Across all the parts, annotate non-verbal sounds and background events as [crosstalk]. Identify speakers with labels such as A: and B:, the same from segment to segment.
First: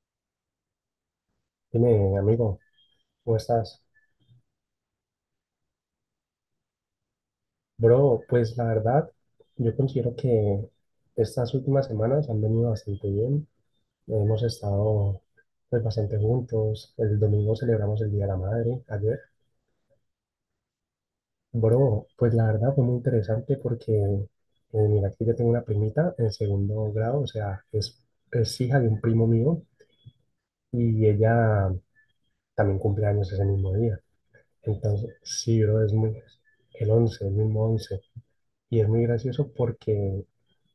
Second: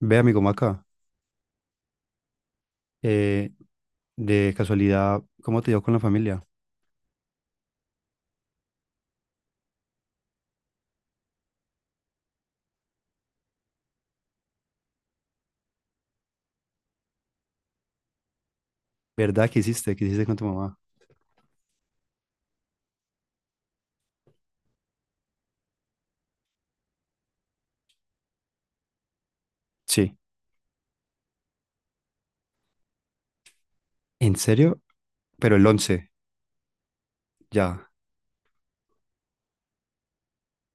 A: Ve, amigo Maca,
B: Dime, amigo, ¿cómo
A: eh,
B: estás?
A: de casualidad, ¿cómo te dio con la familia?
B: Bro, pues la verdad, yo considero que estas últimas semanas han venido bastante bien. Hemos estado pues bastante juntos. El domingo celebramos el Día de la Madre, ayer.
A: ¿Verdad que hiciste? ¿Qué hiciste con tu mamá?
B: Bro, pues la verdad fue muy interesante porque mira, aquí yo tengo una primita en segundo grado, o sea, es hija de un primo mío
A: Sí.
B: y ella también cumple años ese mismo día.
A: ¿En serio?
B: Entonces,
A: Pero
B: sí,
A: el
B: bro,
A: 11
B: el 11 el mismo
A: ya.
B: 11. Y es muy gracioso porque,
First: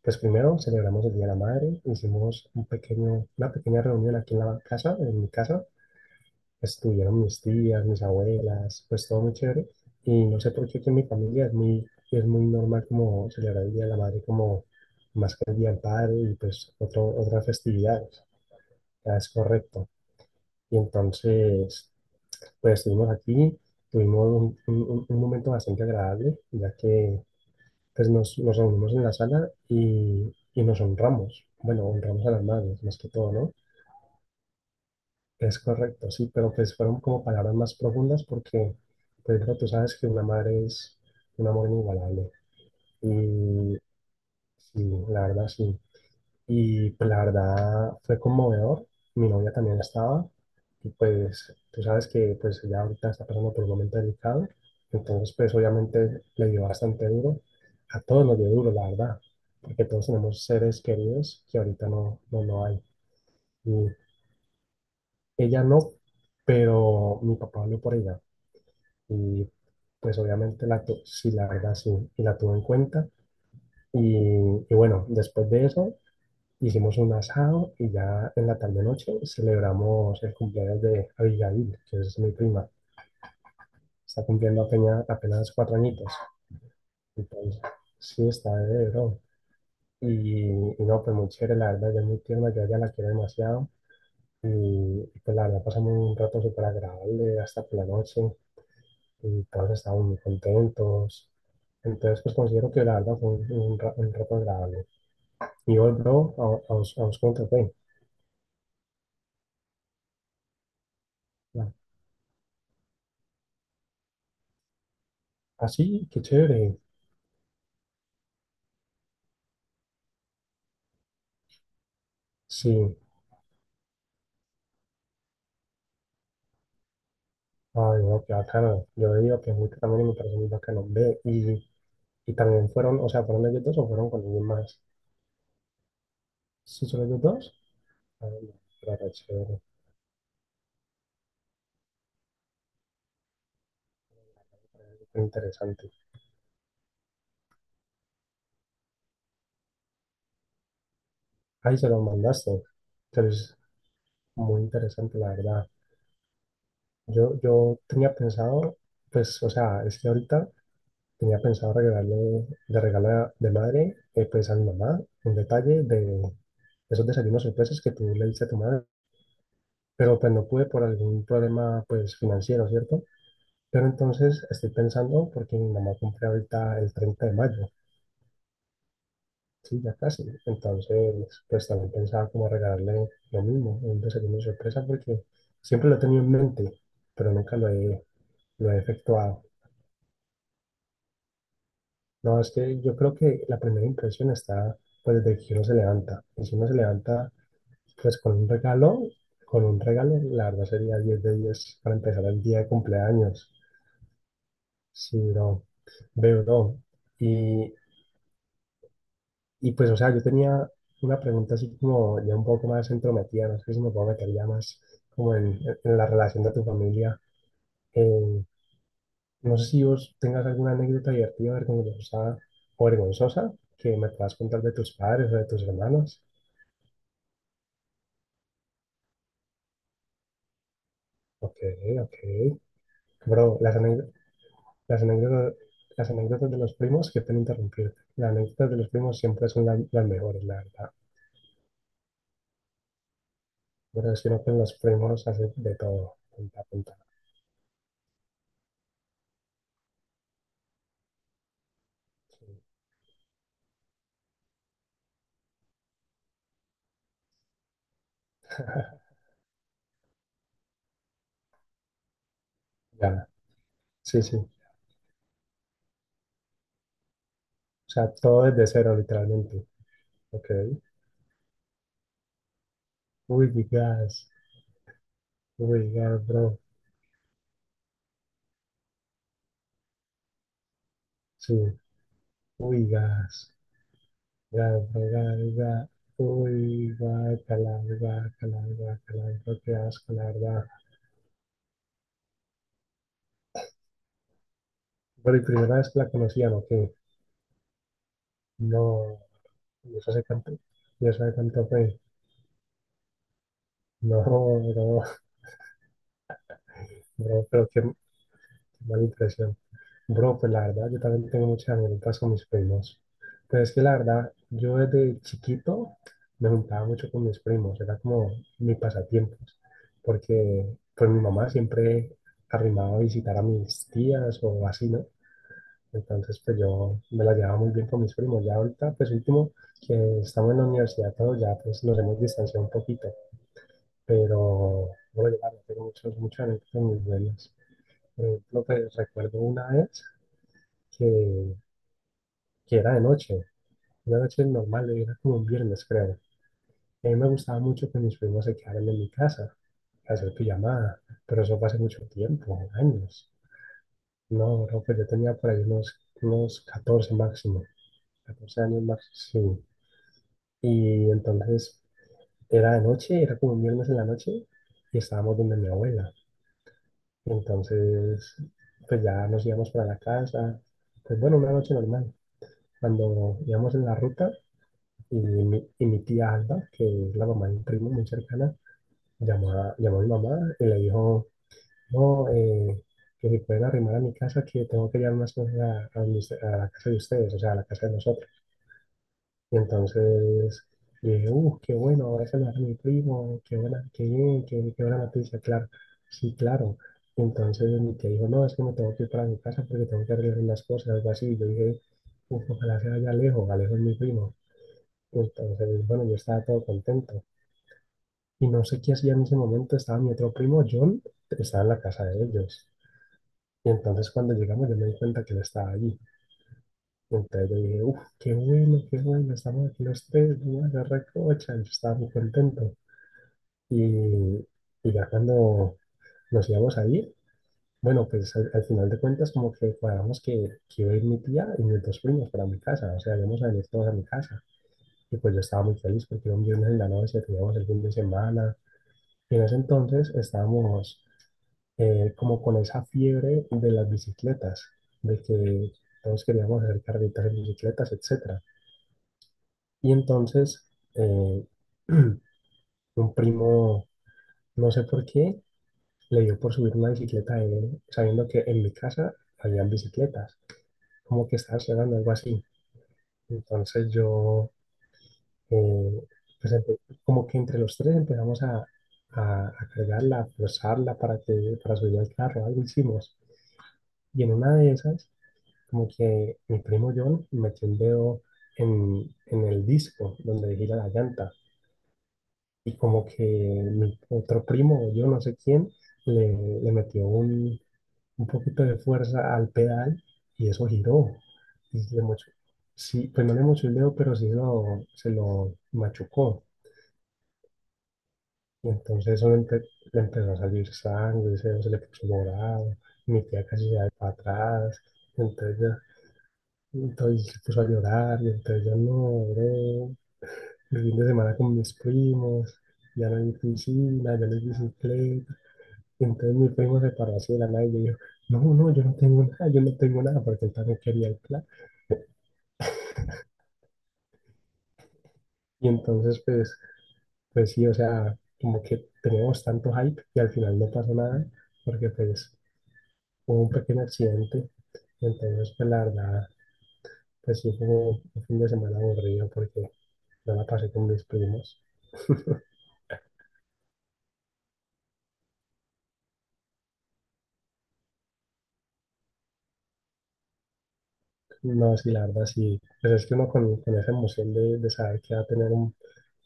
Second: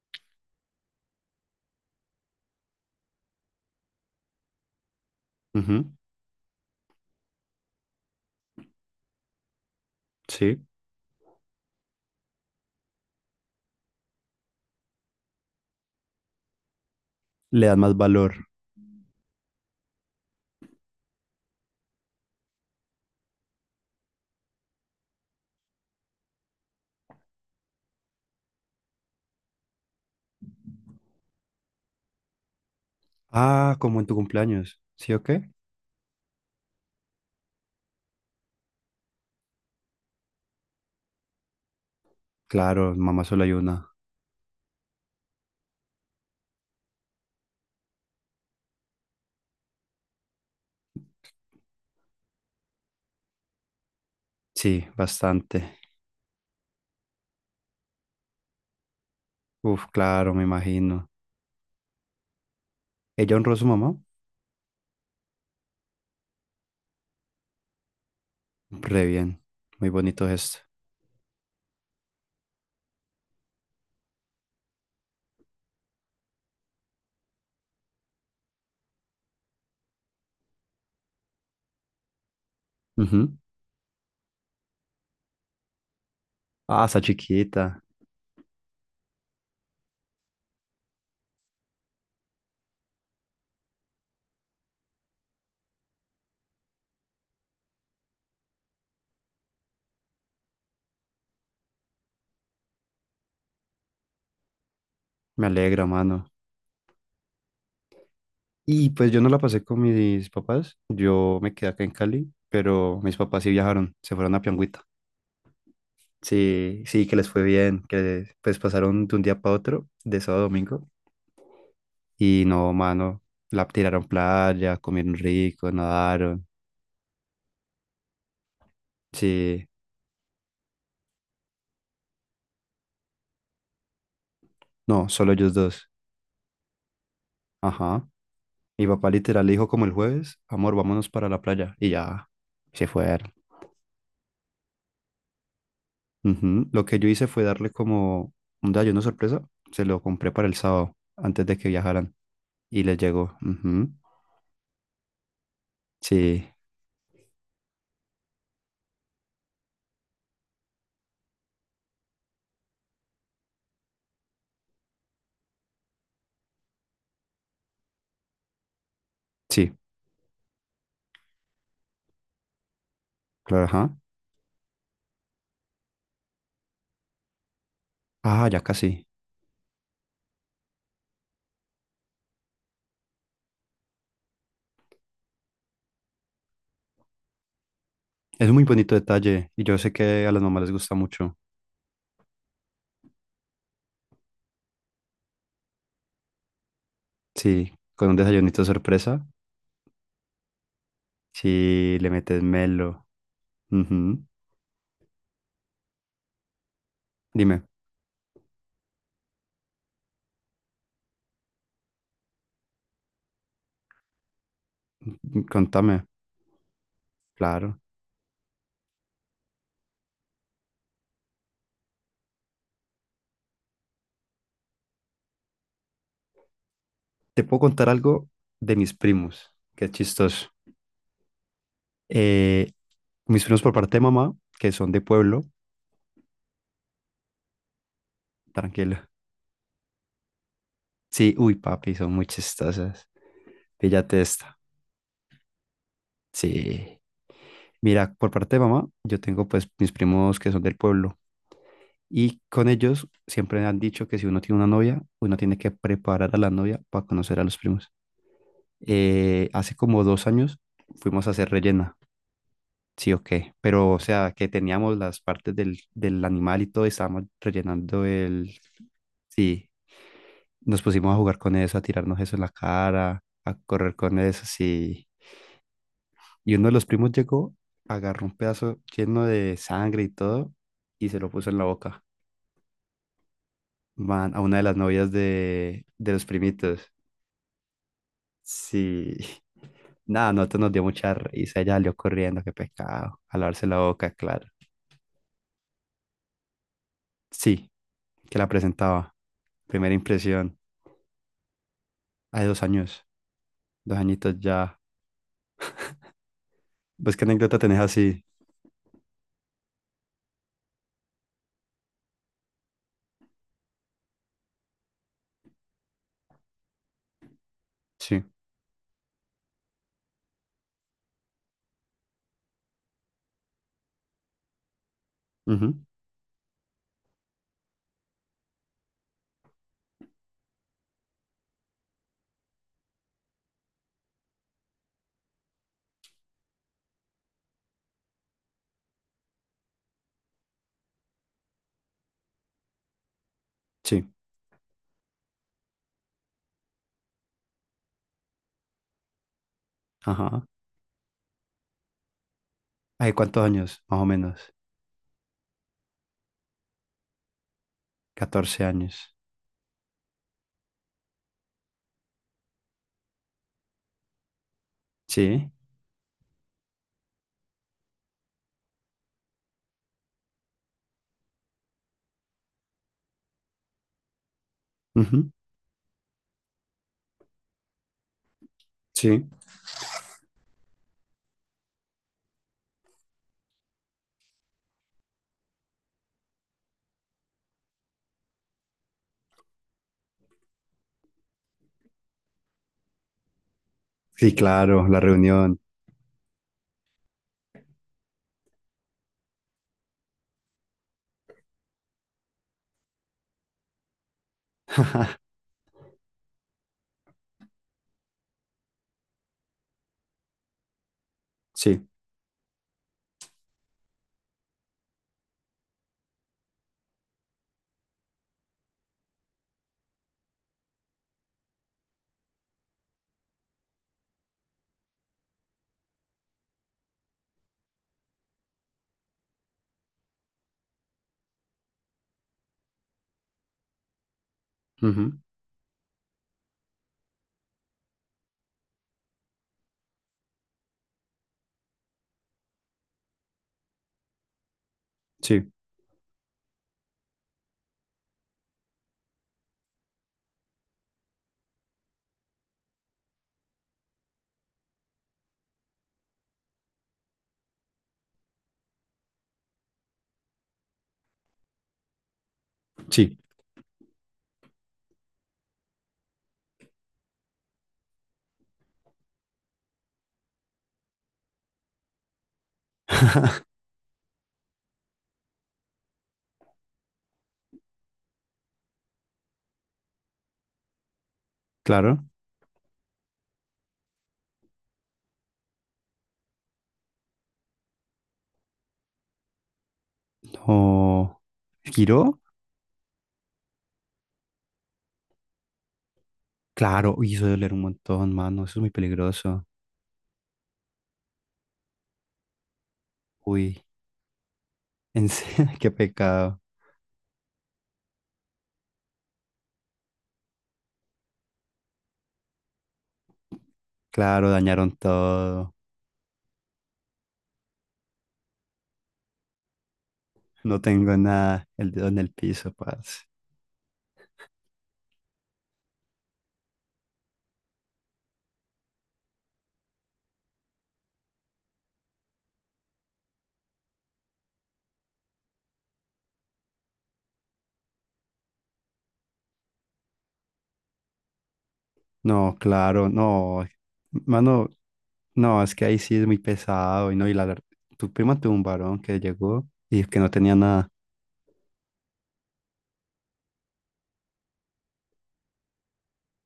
B: pues primero celebramos el Día de la Madre, hicimos una pequeña reunión aquí en la casa, en mi casa.
A: Ujú.
B: Estuvieron mis tías, mis abuelas, pues todo muy chévere. Y no sé
A: Sí.
B: por qué que en mi familia es muy normal como celebrar el Día de la Madre como más que el Día del Padre y pues otras
A: Le das más
B: festividades.
A: valor.
B: Ya es correcto. Y entonces, pues estuvimos aquí, tuvimos un momento bastante agradable, ya que entonces nos reunimos en la sala y nos honramos. Bueno, honramos a las madres, más que todo, ¿no?
A: Ah, como en tu cumpleaños. ¿Sí o qué?
B: Es correcto, sí, pero pues fueron como palabras más profundas porque, pues claro, tú sabes que una madre es un amor inigualable.
A: Claro, mamá solo hay
B: Y
A: una.
B: sí, la verdad, sí. Y pues la verdad fue conmovedor. Mi novia también estaba. Y pues tú sabes que pues ella ahorita está pasando por un momento delicado.
A: Sí,
B: Entonces pues
A: bastante.
B: obviamente le dio bastante duro. A todos nos dio duro, la verdad. Porque
A: Uf,
B: todos
A: claro,
B: tenemos
A: me
B: seres
A: imagino.
B: queridos que ahorita no, no, no hay.
A: ¿Ella honró a su
B: Y
A: mamá?
B: ella no, pero mi papá habló por ella.
A: Re bien.
B: Y
A: Muy
B: pues
A: bonito gesto.
B: obviamente sí, la verdad sí. Y la tuvo en cuenta. Y, y bueno, después de eso hicimos un asado y ya en la tarde-noche celebramos el cumpleaños de Abigail, que es mi prima.
A: Ujú.
B: Está cumpliendo apenas 4 añitos.
A: Ah, está
B: Entonces,
A: chiquita.
B: sí, está de bro. Y, y no, pues muy chévere, la verdad, ella es muy tierna, yo a ella la quiero demasiado. Y pues la verdad, pasamos un rato súper agradable hasta por la noche y todos estábamos muy contentos. Entonces, pues considero que la verdad fue un rato agradable.
A: Me
B: Y
A: alegra,
B: vos,
A: mano.
B: bro, a vos cómo te fue.
A: Y pues yo no la pasé con mis papás, yo me quedé acá en Cali, pero mis papás sí viajaron, se fueron a Piangüita.
B: Así, qué chévere.
A: Sí, sí, que les fue bien, que pues pasaron de un día para otro, de sábado a domingo, y no,
B: Sí,
A: mano, la tiraron playa, comieron rico, nadaron,
B: ay, no, qué bacano. Yo digo que es
A: sí,
B: muy también me parece muy bacano. Ve, y también fueron, o sea, ¿fueron ellos dos o fueron con alguien más?
A: no, solo ellos dos,
B: ¿Sí son ellos dos?
A: ajá.
B: Ay, no,
A: Mi
B: pero
A: papá
B: re
A: literal le
B: chévere,
A: dijo como el jueves, amor, vámonos para la playa, y ya, se fueron.
B: qué interesante.
A: Ujú. Lo que yo hice fue darle como un desayuno sorpresa, se lo compré para el sábado, antes de que
B: Ahí se los
A: viajaran.
B: mandaste.
A: Y le llegó.
B: Entonces,
A: Ujú.
B: muy interesante, la verdad.
A: Sí,
B: Yo tenía pensado, pues, o sea, es que ahorita tenía pensado regalarle, de regalo de madre, pues a mi mamá, un detalle de esos desayunos sorpresas que tú le diste a tu madre.
A: sí,
B: Pero pues no pude por algún problema, pues, financiero, ¿cierto?
A: claro,
B: Pero
A: ajá.
B: entonces estoy pensando, porque mi mamá cumple ahorita el 30 de mayo.
A: Ah, ya casi.
B: Sí, ya casi. Entonces, pues también pensaba como regalarle lo mismo, un desayuno sorpresa, porque siempre lo he tenido en mente, pero nunca lo he,
A: Es un muy
B: lo he
A: bonito
B: efectuado.
A: detalle y yo sé que a las mamás les gusta mucho.
B: No, es que yo creo que la primera impresión está pues desde que uno se levanta. Y si uno se levanta
A: Sí, con un
B: pues
A: desayunito sorpresa.
B: con un regalo, la verdad sería 10 de 10 para
A: Sí, le
B: empezar
A: metes
B: el día de
A: melo.
B: cumpleaños.
A: Ujú.
B: Sí, no, veo, no.
A: Dime,
B: Y Y pues, o sea, yo tenía una pregunta así como ya un poco más entrometida, no sé si me puedo meter ya más como en
A: contame.
B: la relación de tu familia.
A: Claro.
B: Eh, no sé si vos tengas alguna anécdota divertida, vergonzosa o vergonzosa que me puedas contar de tus padres o de tus hermanos.
A: Te puedo contar algo de mis primos, que es chistoso.
B: Ok, ok.
A: Eh, mis
B: Bro,
A: primos por parte de mamá, que son de
B: las
A: pueblo,
B: anécdotas, las anécdotas de los primos, que pena interrumpirte. Las anécdotas de los
A: tranquilo.
B: primos siempre son las mejores, la verdad.
A: Sí, uy, papi, son muy chistosas.
B: Pero
A: Píllate
B: es que uno
A: esta.
B: con los primos hace de todo. Punta, punta,
A: Sí. Mira, por parte de mamá, yo tengo pues mis primos que son del pueblo y
B: punta.
A: con ellos siempre han dicho que si uno tiene una novia, uno tiene que preparar a la novia para conocer a los primos.
B: [laughs]
A: Hace como 2 años fuimos a hacer rellena, sí o
B: Ya,
A: qué, pero o
B: sí,
A: sea
B: sí.
A: que teníamos las partes del animal y todo y estábamos
B: O
A: rellenando
B: sea, todo
A: el...
B: desde cero, literalmente.
A: Sí,
B: Ok.
A: nos pusimos a jugar con eso, a tirarnos eso en la cara,
B: Uy,
A: a correr con
B: gas.
A: eso, sí.
B: Uy, gas,
A: Y
B: bro.
A: uno de los primos llegó, agarró un pedazo lleno de sangre y todo y se lo puso
B: Sí.
A: en la boca.
B: Uy, gas.
A: Man, a una de las
B: Gas, bro,
A: novias
B: gas,
A: de,
B: gas.
A: de los
B: Uy,
A: primitos.
B: guácala, guácala,
A: Sí.
B: guácala.
A: [laughs]
B: Creo que asco, la
A: Nada, nosotros
B: verdad.
A: nos dio mucha risa. Ella salió corriendo, qué pecado. A lavarse la boca, claro.
B: Bueno, y primera vez que la conocían, ¿o qué?
A: Sí, que la presentaba.
B: No.
A: Primera
B: ¿Y eso hace cuánto?
A: impresión.
B: ¿Y eso hace cuánto fue?
A: Hace 2 años. Dos
B: No,
A: añitos ya.
B: no,
A: ¿Ves qué
B: bro,
A: anécdota
B: pero
A: tenés
B: qué
A: así?
B: mala impresión. Bro, pues la verdad, yo también tengo muchas anécdotas con mis primos. Pero es que la verdad, yo desde chiquito me juntaba mucho con mis primos, era
A: Sí.
B: como mi pasatiempos, porque pues mi mamá siempre arrimaba a visitar a mis tías o así, ¿no?
A: Ujú.
B: Entonces, pues yo me la llevaba muy bien con mis primos. Ya ahorita, pues último, que estamos en la universidad todos, ya pues nos hemos distanciado un poquito, pero bueno, ya tengo muchas anécdotas muy buenas. Por ejemplo, pues recuerdo una vez que que era de noche,
A: Sí.
B: una noche normal, era como un viernes, creo. Y a mí me gustaba mucho que mis primos se quedaran en mi casa a hacer
A: Ajá.
B: pijamada, pero eso fue hace mucho tiempo,
A: ¿Hace
B: años.
A: cuántos años? Más o menos.
B: No, creo que yo tenía por ahí unos 14 máximo, 14
A: catorce
B: años máximo,
A: años.
B: sí. Y entonces era de noche, era como un viernes en la noche, y estábamos
A: Sí.
B: donde mi abuela. Entonces, pues ya nos íbamos para la casa, pues bueno, una noche normal. Cuando íbamos en la ruta, Y
A: Ujú.
B: mi, y mi tía Alba, que es la mamá de un primo muy cercana,
A: Sí.
B: llamó a mi mamá y le dijo, no, que si pueden arrimar a mi casa, que tengo que llevar unas cosas a la casa de ustedes, o sea, a la casa de nosotros. Y entonces yo dije, qué bueno, ese lo hace mi primo, qué buena, qué
A: Sí,
B: bien, qué
A: claro, la
B: buena noticia,
A: reunión.
B: claro. Sí, claro. Y entonces mi tía dijo, no, es que me tengo que ir para mi casa porque tengo que arreglar unas cosas, algo así. Y yo dije, uf, ojalá sea ya Alejo, Alejo es mi primo. Entonces, bueno, yo estaba todo contento. Y no sé qué hacía en ese momento, estaba mi otro primo, John, estaba en la
A: Sí,
B: casa de ellos. Y entonces cuando llegamos yo me di cuenta que él estaba allí. Y entonces yo dije, uff, qué bueno, estamos aquí los tres, vamos la recocha. Yo estaba muy contento. Y, y ya cuando nos íbamos a ir, bueno, pues al final de cuentas como que cuadramos que iba a ir mi tía y mis dos primos para mi casa. O sea, íbamos a venir todos a mi casa.
A: ujú,
B: Y pues yo estaba muy feliz porque era un viernes en la noche, teníamos el fin de semana. Y en ese entonces estábamos como con esa fiebre de las bicicletas, de
A: sí,
B: que todos queríamos hacer carreritas en bicicletas, etcétera. Y entonces eh, [clears throat] un primo, no sé por qué, le dio por subir una bicicleta de él, sabiendo que en mi casa habían bicicletas, como que estaba llegando algo así.
A: sí,
B: Entonces yo, eh, pues como que entre los tres empezamos a cargarla, a forzarla para que, para subir al carro, algo hicimos. Y en una de esas, como que mi primo John metió el dedo en el disco donde gira la llanta.
A: claro.
B: Y como que mi otro primo, o yo no sé quién, le, le metió un poquito de fuerza al pedal y eso giró.
A: O
B: Y le
A: giró.
B: mochó- sí, pues no le mochó el dedo, pero sí se lo machucó.
A: Claro, uy, eso debe doler un montón, mano. Eso es
B: Y
A: muy
B: entonces eso
A: peligroso.
B: le empezó a salir sangre, ese se le puso morado. Mi tía
A: Uy,
B: casi se da para atrás.
A: en serio,
B: Entonces
A: [laughs] qué
B: ya
A: pecado.
B: Y entonces se puso a llorar, y entonces yo no, bro. El fin de semana con mis primos, ya no hay piscina, ya
A: Claro,
B: no hay
A: dañaron
B: bicicleta.
A: todo.
B: Y entonces mi primo se paró así de la nada y yo dijo, no, no, yo no tengo nada, yo no tengo nada, porque él
A: No
B: también
A: tengo
B: quería el plan.
A: nada. El dedo en el piso, paz.
B: Y entonces, pues sí, o sea, como que teníamos tanto hype y al final no pasó nada, porque pues hubo un pequeño accidente. Y entonces, pues la verdad, pues sí fue un fin de semana aburrido porque no la pasé con mis primos.
A: No, claro, no. Mano, no, es que ahí sí es muy pesado. Y no, y tu prima tuvo un varón que llegó y que no tenía nada.
B: No, sí, la verdad, sí. Pues es que uno con esa emoción de saber que va a tener un,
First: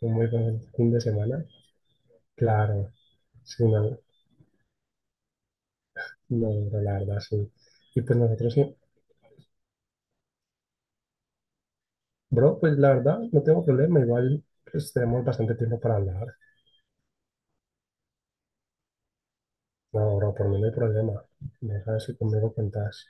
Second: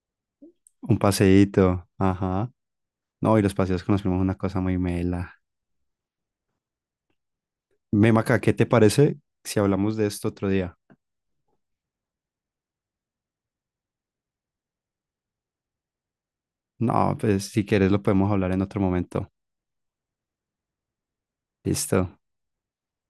B: un muy buen fin
A: Un
B: de semana,
A: paseíto. Ajá.
B: claro,
A: No, y los
B: sí,
A: paseos con
B: no,
A: los primos es una cosa muy mela.
B: no, no, la verdad, sí. Y pues
A: Memaca, ¿qué
B: nosotros
A: te
B: sí,
A: parece si hablamos de esto otro día?
B: bro, pues la verdad, no tengo problema, igual pues tenemos bastante tiempo para hablar.
A: No, pues si quieres lo podemos hablar en otro momento.
B: No, bro, por mí no hay problema. Me sabes si
A: Listo.
B: conmigo cuentas.